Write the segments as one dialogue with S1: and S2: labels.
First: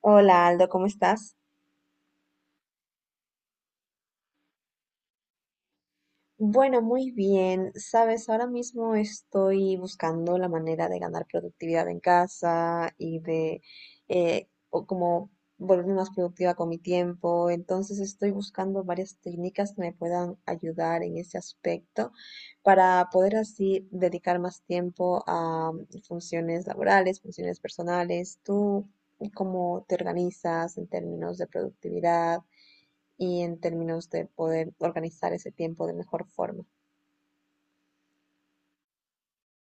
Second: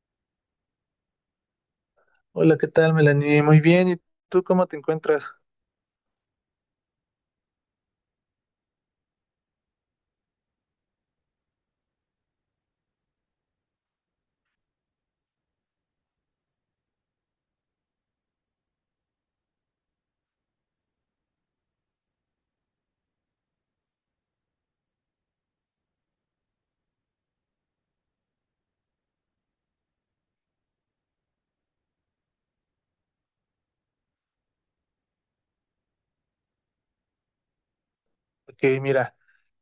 S1: Hola Aldo, ¿cómo estás?
S2: Hola, ¿qué tal, Melanie? Muy bien, ¿y tú cómo te encuentras?
S1: Bueno, muy bien. Sabes, ahora mismo estoy buscando la manera de ganar productividad en casa y de o como volverme más productiva con mi tiempo. Entonces estoy buscando varias técnicas que me puedan ayudar en ese aspecto para poder así dedicar más tiempo a funciones laborales, funciones personales. ¿Tú cómo te organizas en términos de productividad? Y en términos de poder organizar ese tiempo de mejor forma.
S2: Ok, mira,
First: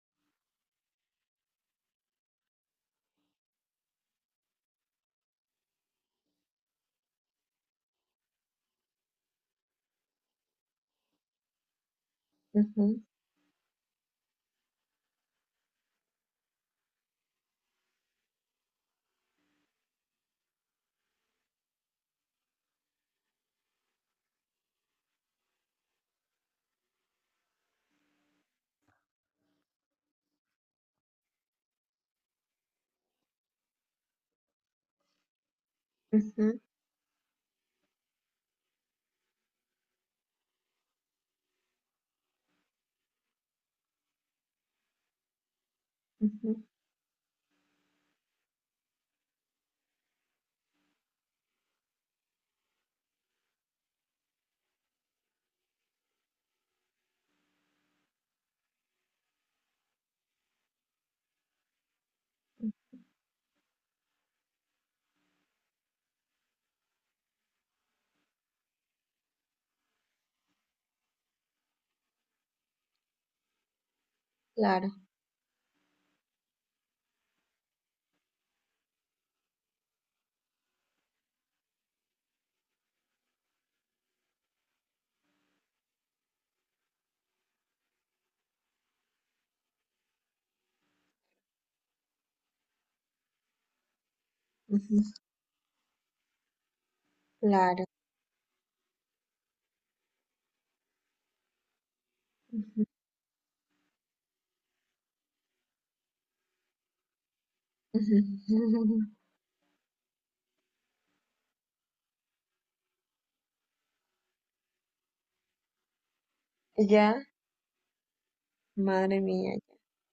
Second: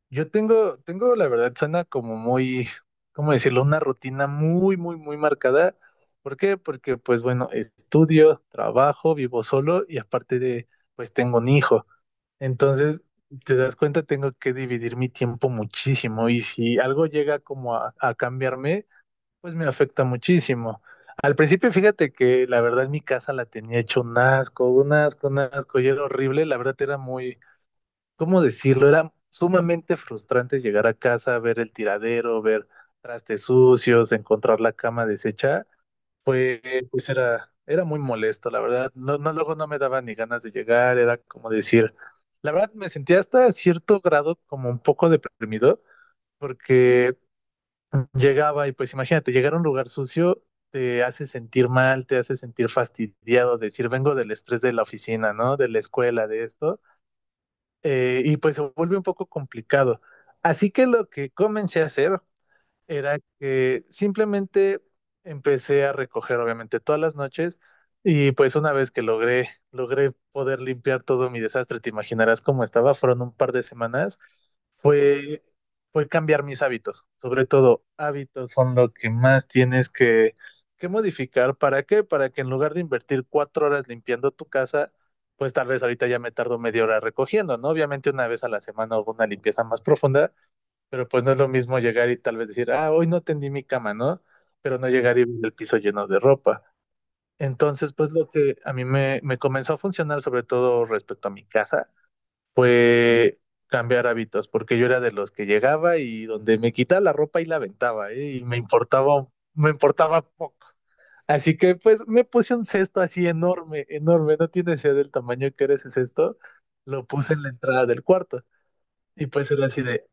S2: yo tengo, la verdad, suena como muy, ¿cómo decirlo? Una rutina muy, muy, muy marcada. ¿Por qué? Porque, pues bueno, estudio, trabajo, vivo solo y aparte de, pues tengo un hijo.
S1: Ujú,
S2: Entonces, te das cuenta, tengo que dividir mi tiempo muchísimo y si algo llega como a cambiarme, pues me afecta muchísimo. Al principio, fíjate que la verdad mi casa la tenía hecho un asco, un asco, un asco, y era horrible. La verdad era muy, ¿cómo decirlo? Era sumamente frustrante llegar a casa, ver el tiradero, ver trastes sucios, encontrar la cama deshecha.
S1: ujú,
S2: Pues, pues era muy molesto, la verdad. No, no, luego no me daba ni ganas de llegar, era como decir, la verdad me sentía hasta cierto grado como un poco deprimido,
S1: ujú.
S2: porque llegaba y pues imagínate, llegar a un lugar sucio te hace sentir mal, te hace sentir fastidiado, decir, vengo del estrés de la oficina, ¿no? De la escuela, de esto, y pues se vuelve un poco complicado. Así que lo que comencé a hacer era que simplemente empecé a recoger, obviamente, todas las noches, y pues una vez que logré poder limpiar todo mi desastre, te imaginarás cómo estaba, fueron un par de semanas
S1: Claro,
S2: fue, fue cambiar mis hábitos. Sobre todo, hábitos son lo que más tienes que modificar. ¿Para qué? Para que en lugar de invertir 4 horas limpiando tu casa, pues tal vez ahorita ya me tardo media hora recogiendo, ¿no? Obviamente una vez a la semana hago una limpieza más profunda, pero pues no es lo mismo llegar y tal vez decir, ah, hoy no tendí mi cama, ¿no? Pero no
S1: ujú,
S2: llegar y ver el piso lleno de ropa.
S1: claro.
S2: Entonces, pues lo que a mí me comenzó a funcionar, sobre todo respecto a mi casa,
S1: Ujú,
S2: fue cambiar hábitos, porque yo era de los que llegaba y donde me quitaba la ropa y la aventaba,
S1: ujú,
S2: ¿eh? Y me importaba poco. Así que pues me puse un cesto así enorme, enorme, no tiene idea del tamaño que era ese cesto, lo
S1: ya,
S2: puse en la entrada del cuarto
S1: madre
S2: y pues
S1: mía,
S2: era así de,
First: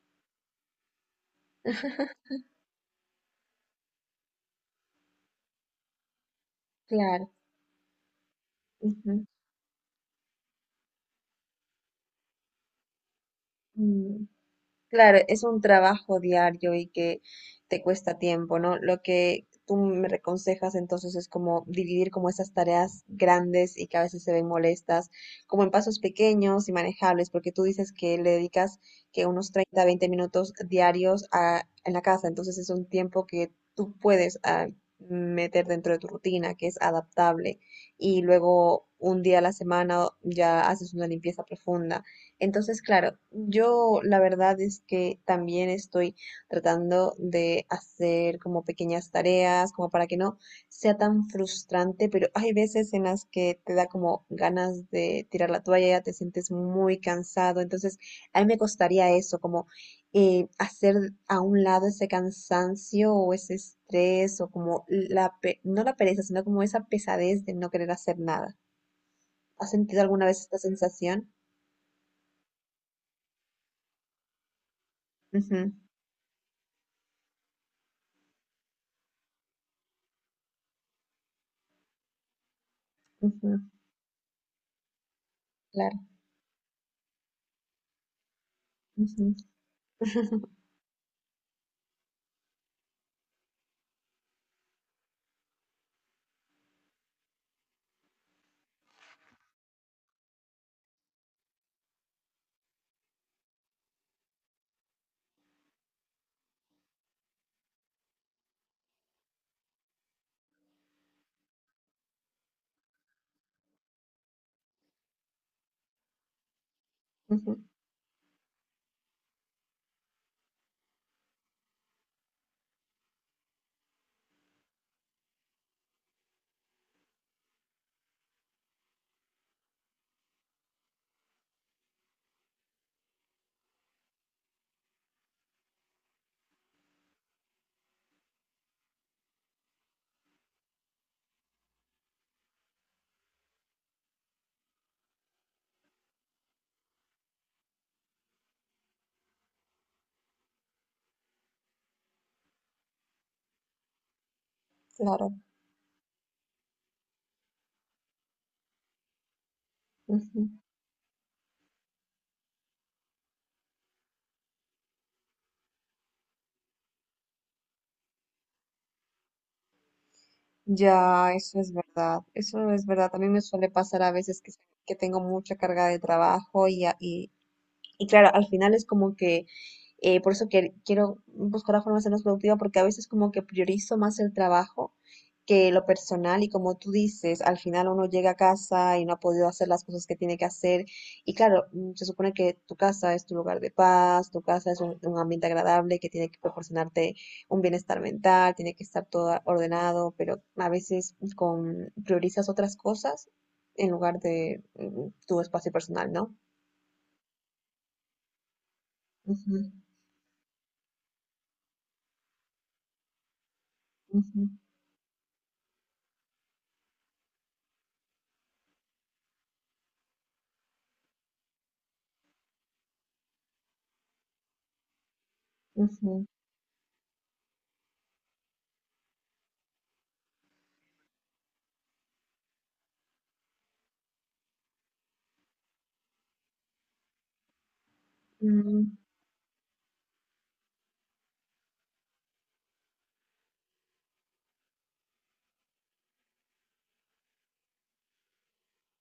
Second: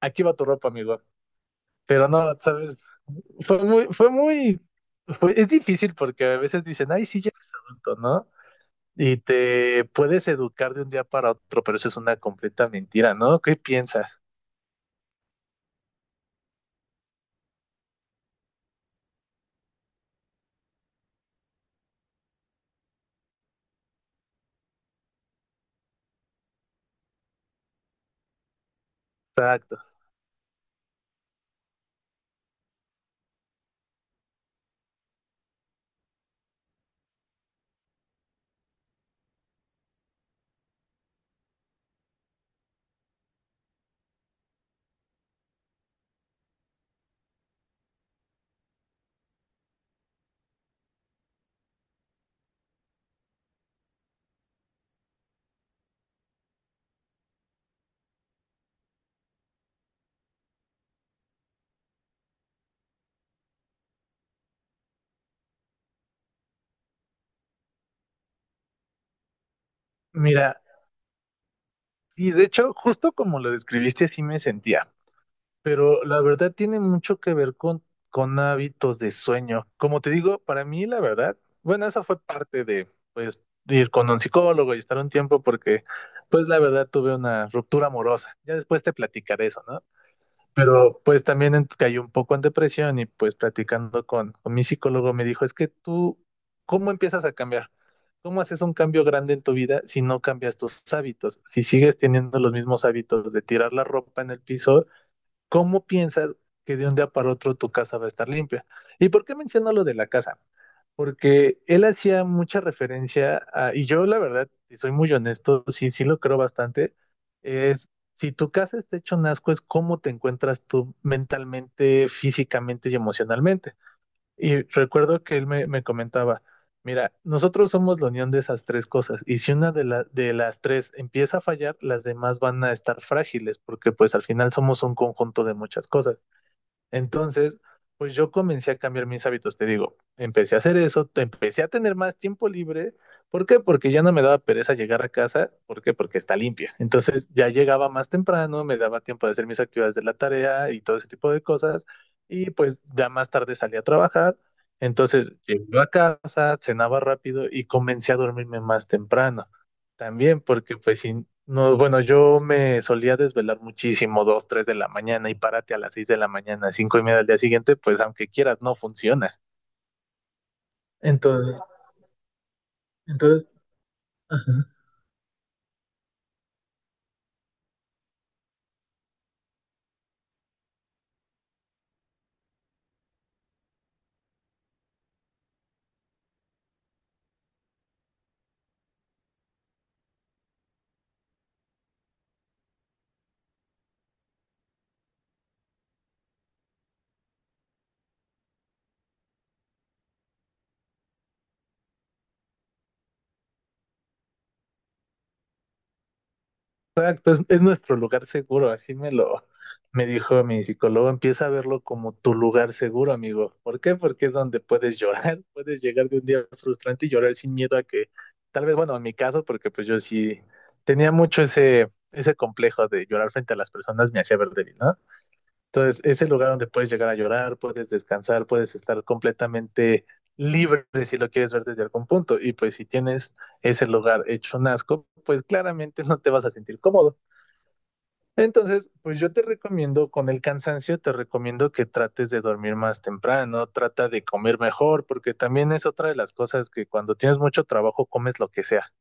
S2: aquí va tu ropa, amigo. Pero no, sabes, fue muy, fue muy, es difícil porque a veces dicen, ay, sí,
S1: claro.
S2: ya eres adulto, ¿no? Y
S1: Ujú,
S2: te puedes educar de un día para otro, pero eso es una completa mentira, ¿no? ¿Qué piensas?
S1: mm. Claro, es un trabajo diario y que te cuesta tiempo, ¿no? Lo que tú me aconsejas entonces es como dividir como esas tareas grandes y que a veces se ven molestas, como en pasos pequeños y manejables, porque tú dices que le dedicas que unos
S2: Exacto.
S1: 30, 20 minutos diarios a, en la casa, entonces es un tiempo que tú puedes ah, meter dentro de tu rutina, que es adaptable, y luego un día a la semana ya haces una limpieza profunda, entonces, claro, yo la verdad es que también estoy tratando de hacer como pequeñas tareas, como para que no sea tan frustrante, pero hay veces en las que te da como ganas de tirar la toalla, te sientes muy cansado, entonces a mí me costaría eso, como hacer a un lado ese cansancio o ese estrés o como la, no la pereza, sino como esa pesadez de no querer hacer nada. ¿Has sentido alguna vez
S2: Mira,
S1: esta sensación?
S2: y de hecho, justo como lo describiste, así me sentía,
S1: Ujú,
S2: pero la verdad tiene mucho que ver con hábitos de sueño. Como te digo, para mí la verdad, bueno, esa fue parte de, pues,
S1: ujú.
S2: ir con un psicólogo y estar un tiempo porque,
S1: Claro.
S2: pues, la verdad tuve una ruptura amorosa. Ya después te
S1: Ujú,
S2: platicaré eso, ¿no? Pero pues también caí un poco en depresión y pues platicando con mi psicólogo me dijo, es que tú, ¿cómo empiezas a cambiar? ¿Cómo haces un cambio grande en tu vida si no cambias tus hábitos? Si sigues teniendo los mismos hábitos de tirar la ropa en el piso, ¿cómo piensas que de un día para otro tu casa va a estar limpia? ¿Y por qué menciono lo de la casa? Porque él hacía mucha referencia a, y yo la verdad, y soy muy honesto, sí, sí lo creo bastante,
S1: ujú,
S2: es si tu casa está hecho un asco, es cómo te encuentras tú mentalmente, físicamente y emocionalmente. Y recuerdo que él me comentaba, mira, nosotros somos la unión de esas tres cosas y si una de, de las tres empieza a fallar, las demás van a estar frágiles porque pues al final somos un conjunto de muchas cosas. Entonces, pues yo comencé a cambiar mis hábitos, te digo, empecé a hacer eso, empecé a tener más tiempo libre. ¿Por qué? Porque ya no me daba pereza llegar a casa. ¿Por qué? Porque está limpia. Entonces ya llegaba más temprano, me daba tiempo de hacer mis actividades de la tarea y todo ese tipo de cosas. Y pues ya más tarde salí a trabajar.
S1: claro.
S2: Entonces llegué a casa, cenaba rápido y comencé a dormirme más temprano. También
S1: Ujú.
S2: porque pues si no, bueno, yo me solía desvelar muchísimo, 2, 3 de la mañana y párate a las 6 de la mañana, 5:30 del día siguiente, pues aunque quieras, no funciona.
S1: Ya,
S2: Entonces,
S1: eso es verdad. Eso es verdad. A mí me
S2: entonces,
S1: suele pasar a veces
S2: ajá.
S1: que tengo mucha carga de trabajo y claro, al final es como que, por eso que quiero buscar la forma de ser más productiva, porque a veces como que priorizo más el trabajo que lo personal y como tú dices, al final uno llega a casa y no ha podido hacer las cosas que tiene que hacer y claro, mm, se supone que tu casa es tu lugar de paz, tu casa es un ambiente agradable que tiene que proporcionarte un bienestar mental, tiene que estar todo ordenado, pero a veces con, priorizas otras cosas en lugar de mm, tu espacio personal, ¿no?
S2: Exacto, es nuestro lugar seguro, así me lo
S1: Ujú,
S2: me dijo mi psicólogo, empieza a verlo como tu lugar seguro, amigo. ¿Por qué? Porque es
S1: ujú.
S2: donde puedes llorar, puedes llegar de un día frustrante y llorar sin miedo a que, tal vez, bueno, en mi caso, porque pues yo sí tenía mucho ese complejo de llorar frente a las personas, me hacía ver débil, ¿no? Entonces, es
S1: Ujú,
S2: el lugar donde puedes llegar a llorar, puedes descansar, puedes estar completamente libre si lo quieres ver desde algún punto. Y pues si tienes ese lugar hecho un asco, pues claramente no te vas a sentir cómodo. Entonces,
S1: mm,
S2: pues yo te recomiendo, con el cansancio, te recomiendo que trates de dormir más temprano, trata de comer mejor, porque también es otra de las cosas que cuando tienes mucho trabajo comes lo que sea.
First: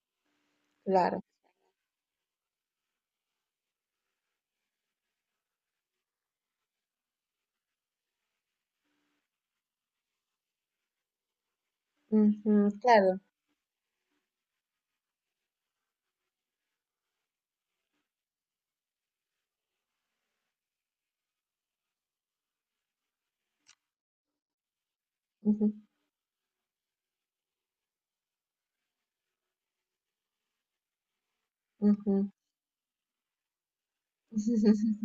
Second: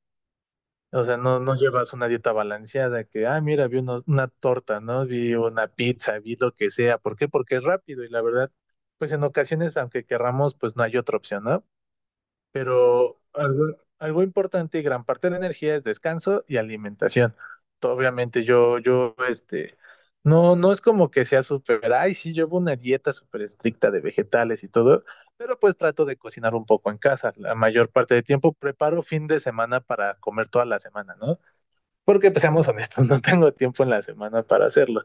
S2: O sea,
S1: claro,
S2: no, no llevas una dieta balanceada que, ah, mira, vi una torta, ¿no? Vi una pizza, vi lo que sea. ¿Por qué? Porque es rápido y la verdad, pues en ocasiones, aunque querramos, pues no hay otra opción, ¿no?
S1: ujú, claro,
S2: Pero algo, algo importante y gran parte de la energía es descanso y alimentación. Obviamente no, no es como que sea súper, ay, sí, llevo una dieta súper estricta de vegetales y todo, pero
S1: ujú,
S2: pues trato de cocinar un poco en casa. La mayor parte del tiempo preparo fin de semana para comer toda la semana, ¿no?
S1: ujú,
S2: Porque pues seamos honestos, no tengo tiempo en la semana para hacerlo.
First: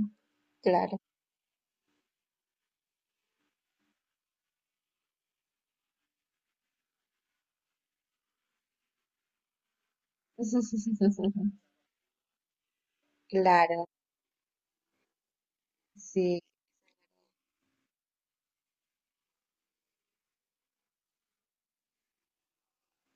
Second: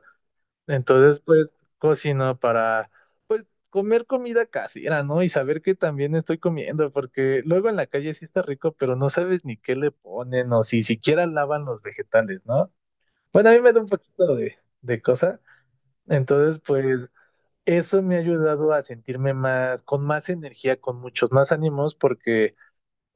S1: claro,
S2: Entonces, pues cocino para pues comer comida casera, ¿no? Y saber que también estoy comiendo, porque luego en la calle sí está rico, pero no sabes ni qué le ponen o si siquiera lavan los vegetales, ¿no? Bueno, a mí me da
S1: claro,
S2: un poquito de cosa.
S1: sí,
S2: Entonces, pues eso me ha ayudado a sentirme más, con más energía, con muchos más ánimos, porque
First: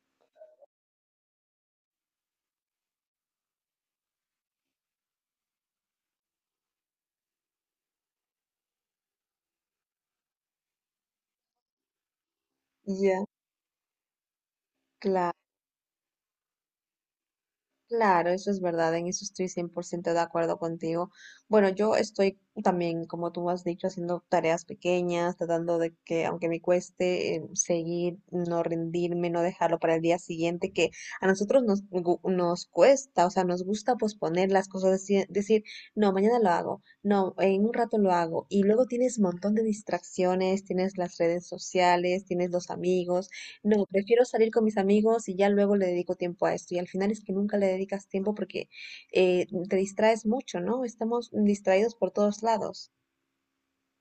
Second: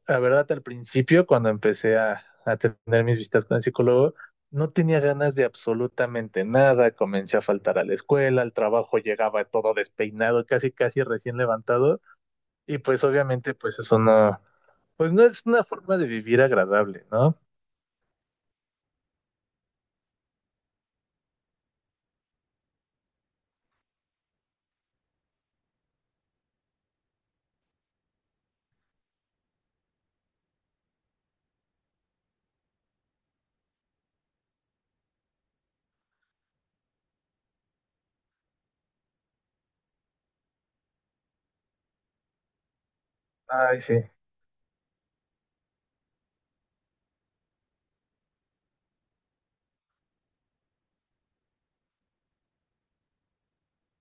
S2: la verdad, al principio, cuando empecé a tener mis visitas con el psicólogo, no tenía ganas de absolutamente nada. Comencé a faltar a la escuela, al trabajo llegaba todo despeinado, casi, casi recién levantado. Y pues
S1: ya,
S2: obviamente, pues eso no, pues no es
S1: claro.
S2: una forma de vivir agradable, ¿no?
S1: Claro, eso es verdad, en eso estoy 100% de acuerdo contigo. Bueno, yo estoy también, como tú has dicho, haciendo tareas pequeñas, tratando de que, aunque me cueste, seguir, no rendirme, no dejarlo para el día siguiente, que a nosotros nos, nos cuesta, o sea, nos gusta posponer las cosas, decir, no, mañana lo hago, no, en un rato lo hago, y luego tienes un montón de distracciones, tienes las redes sociales, tienes los amigos.
S2: Ay,
S1: No,
S2: sí.
S1: prefiero salir con mis amigos y ya luego le dedico tiempo a esto. Y al final es que nunca le dedicas tiempo porque te distraes mucho, ¿no? Estamos distraídos por todos lados.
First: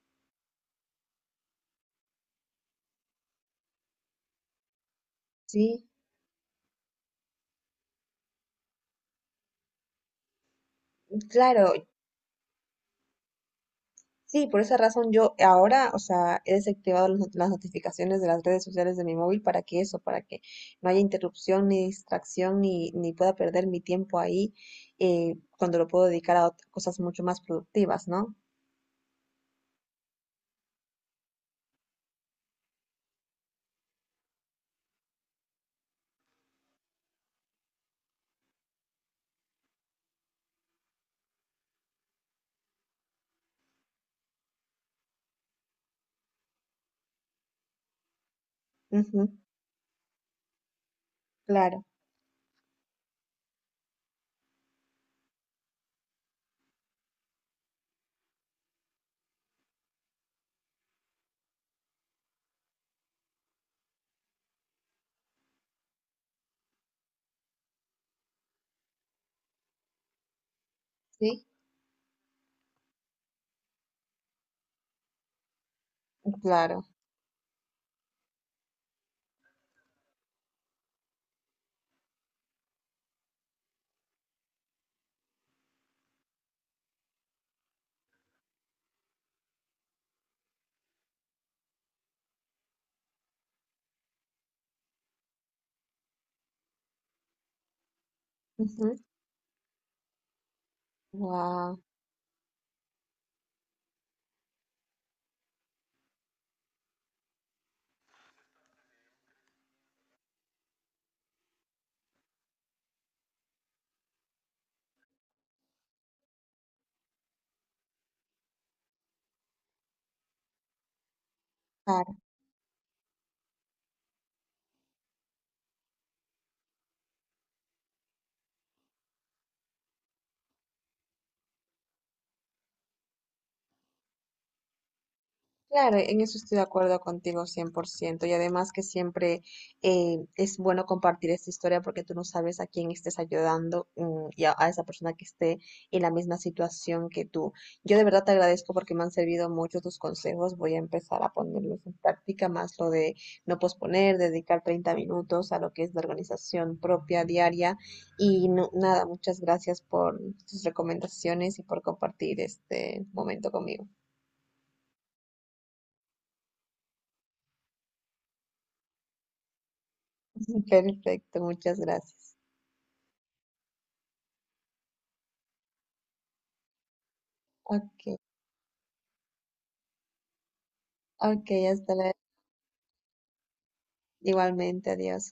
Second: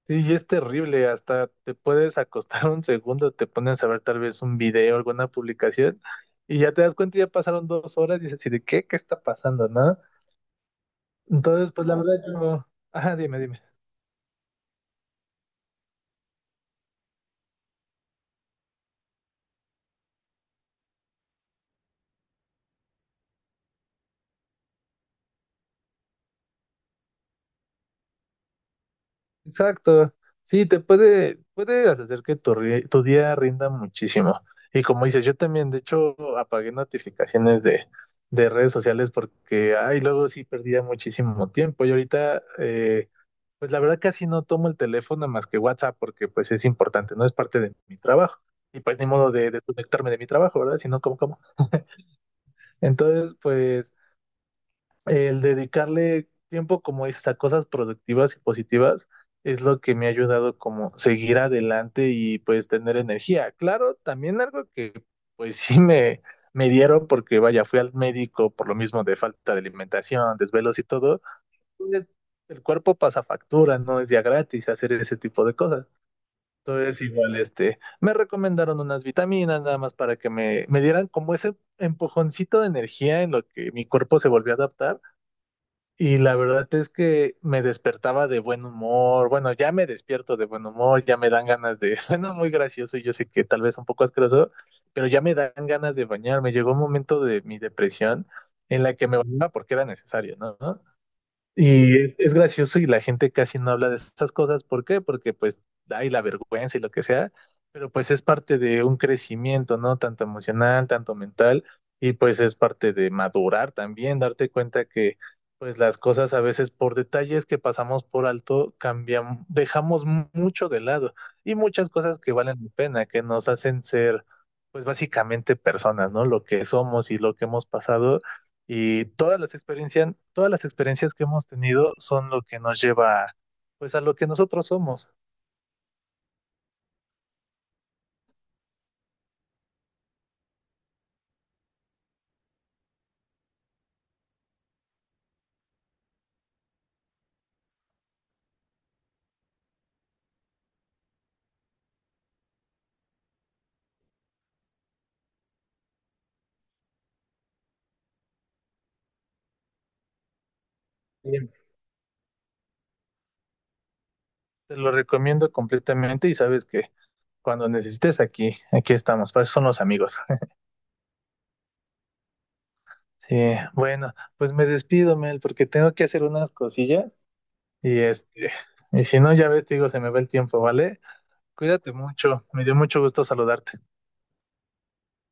S2: Sí, y es terrible, hasta te puedes acostar un segundo, te pones a ver tal vez un video, alguna
S1: Sí,
S2: publicación, y ya te das cuenta, ya pasaron 2 horas y dices, ¿y de qué? ¿Qué está pasando, no? Entonces,
S1: claro.
S2: pues la verdad yo... Ajá, dime, dime.
S1: Sí, por esa razón yo ahora, o sea, he desactivado las las notificaciones de las redes sociales de mi móvil para que eso, para que no haya interrupción ni distracción ni, ni pueda perder mi tiempo ahí cuando lo puedo dedicar a cosas mucho más productivas, ¿no?
S2: Exacto. Sí, te puede, puede hacer que tu, tu día rinda muchísimo. Y como dices, yo también, de hecho, apagué notificaciones de redes sociales porque, ay, luego sí perdía muchísimo tiempo. Y ahorita, pues la verdad casi no tomo el teléfono más que WhatsApp porque pues es importante, no es parte de mi trabajo. Y pues ni
S1: Ujú,
S2: modo de desconectarme de mi trabajo, ¿verdad? Sino como, como.
S1: claro,
S2: Entonces, pues... El dedicarle tiempo, como dices, a cosas productivas y positivas es lo que me ha ayudado como seguir adelante y pues tener energía. Claro, también algo que pues sí me dieron porque vaya, fui al médico por lo mismo de falta de alimentación, desvelos y todo.
S1: sí,
S2: Pues, el cuerpo pasa factura, no es día gratis hacer ese tipo de cosas.
S1: claro.
S2: Entonces igual este, me recomendaron unas vitaminas nada más para que me dieran como ese empujoncito de energía en lo que mi cuerpo se volvió a adaptar y la verdad es que me despertaba de buen humor. Bueno, ya me despierto de buen humor, ya me dan ganas de... Suena muy gracioso y yo sé que tal vez un poco asqueroso, pero ya me dan ganas de bañarme. Llegó un momento de mi depresión en la que me bañaba porque era necesario, ¿no?
S1: Wow.
S2: Y es gracioso y la gente casi no habla de esas cosas. ¿Por qué? Porque pues hay la vergüenza y lo que sea, pero pues es parte de un crecimiento, ¿no? Tanto emocional, tanto mental, y pues es parte de madurar también, darte cuenta que pues las cosas a veces por detalles que pasamos por alto cambian, dejamos mucho de lado y muchas cosas que valen la pena, que nos hacen ser pues básicamente personas, ¿no? Lo que somos y lo que hemos pasado y todas las experiencias que hemos tenido son lo que nos lleva, pues, a lo que nosotros somos.
S1: Claro, en eso estoy de acuerdo contigo 100%. Y además que siempre es bueno compartir esta historia porque tú no sabes a quién estés ayudando mm, y a esa persona que esté en la misma situación que tú. Yo de verdad te agradezco porque me han servido mucho tus consejos. Voy a empezar a ponerlos en práctica, más lo de no posponer, dedicar 30 minutos a lo que es la organización propia diaria. Y nada, muchas gracias por tus
S2: Bien.
S1: recomendaciones y por compartir este momento conmigo.
S2: Te lo recomiendo completamente y sabes que cuando necesites aquí, aquí estamos, para eso son los amigos.
S1: Perfecto, muchas gracias.
S2: Sí, bueno, pues me despido, Mel, porque tengo que hacer unas cosillas y
S1: Ok,
S2: este, y si no, ya ves, te digo, se me va el tiempo, ¿vale?
S1: ok,
S2: Cuídate
S1: hasta luego.
S2: mucho, me dio mucho gusto saludarte.
S1: Igualmente, adiós.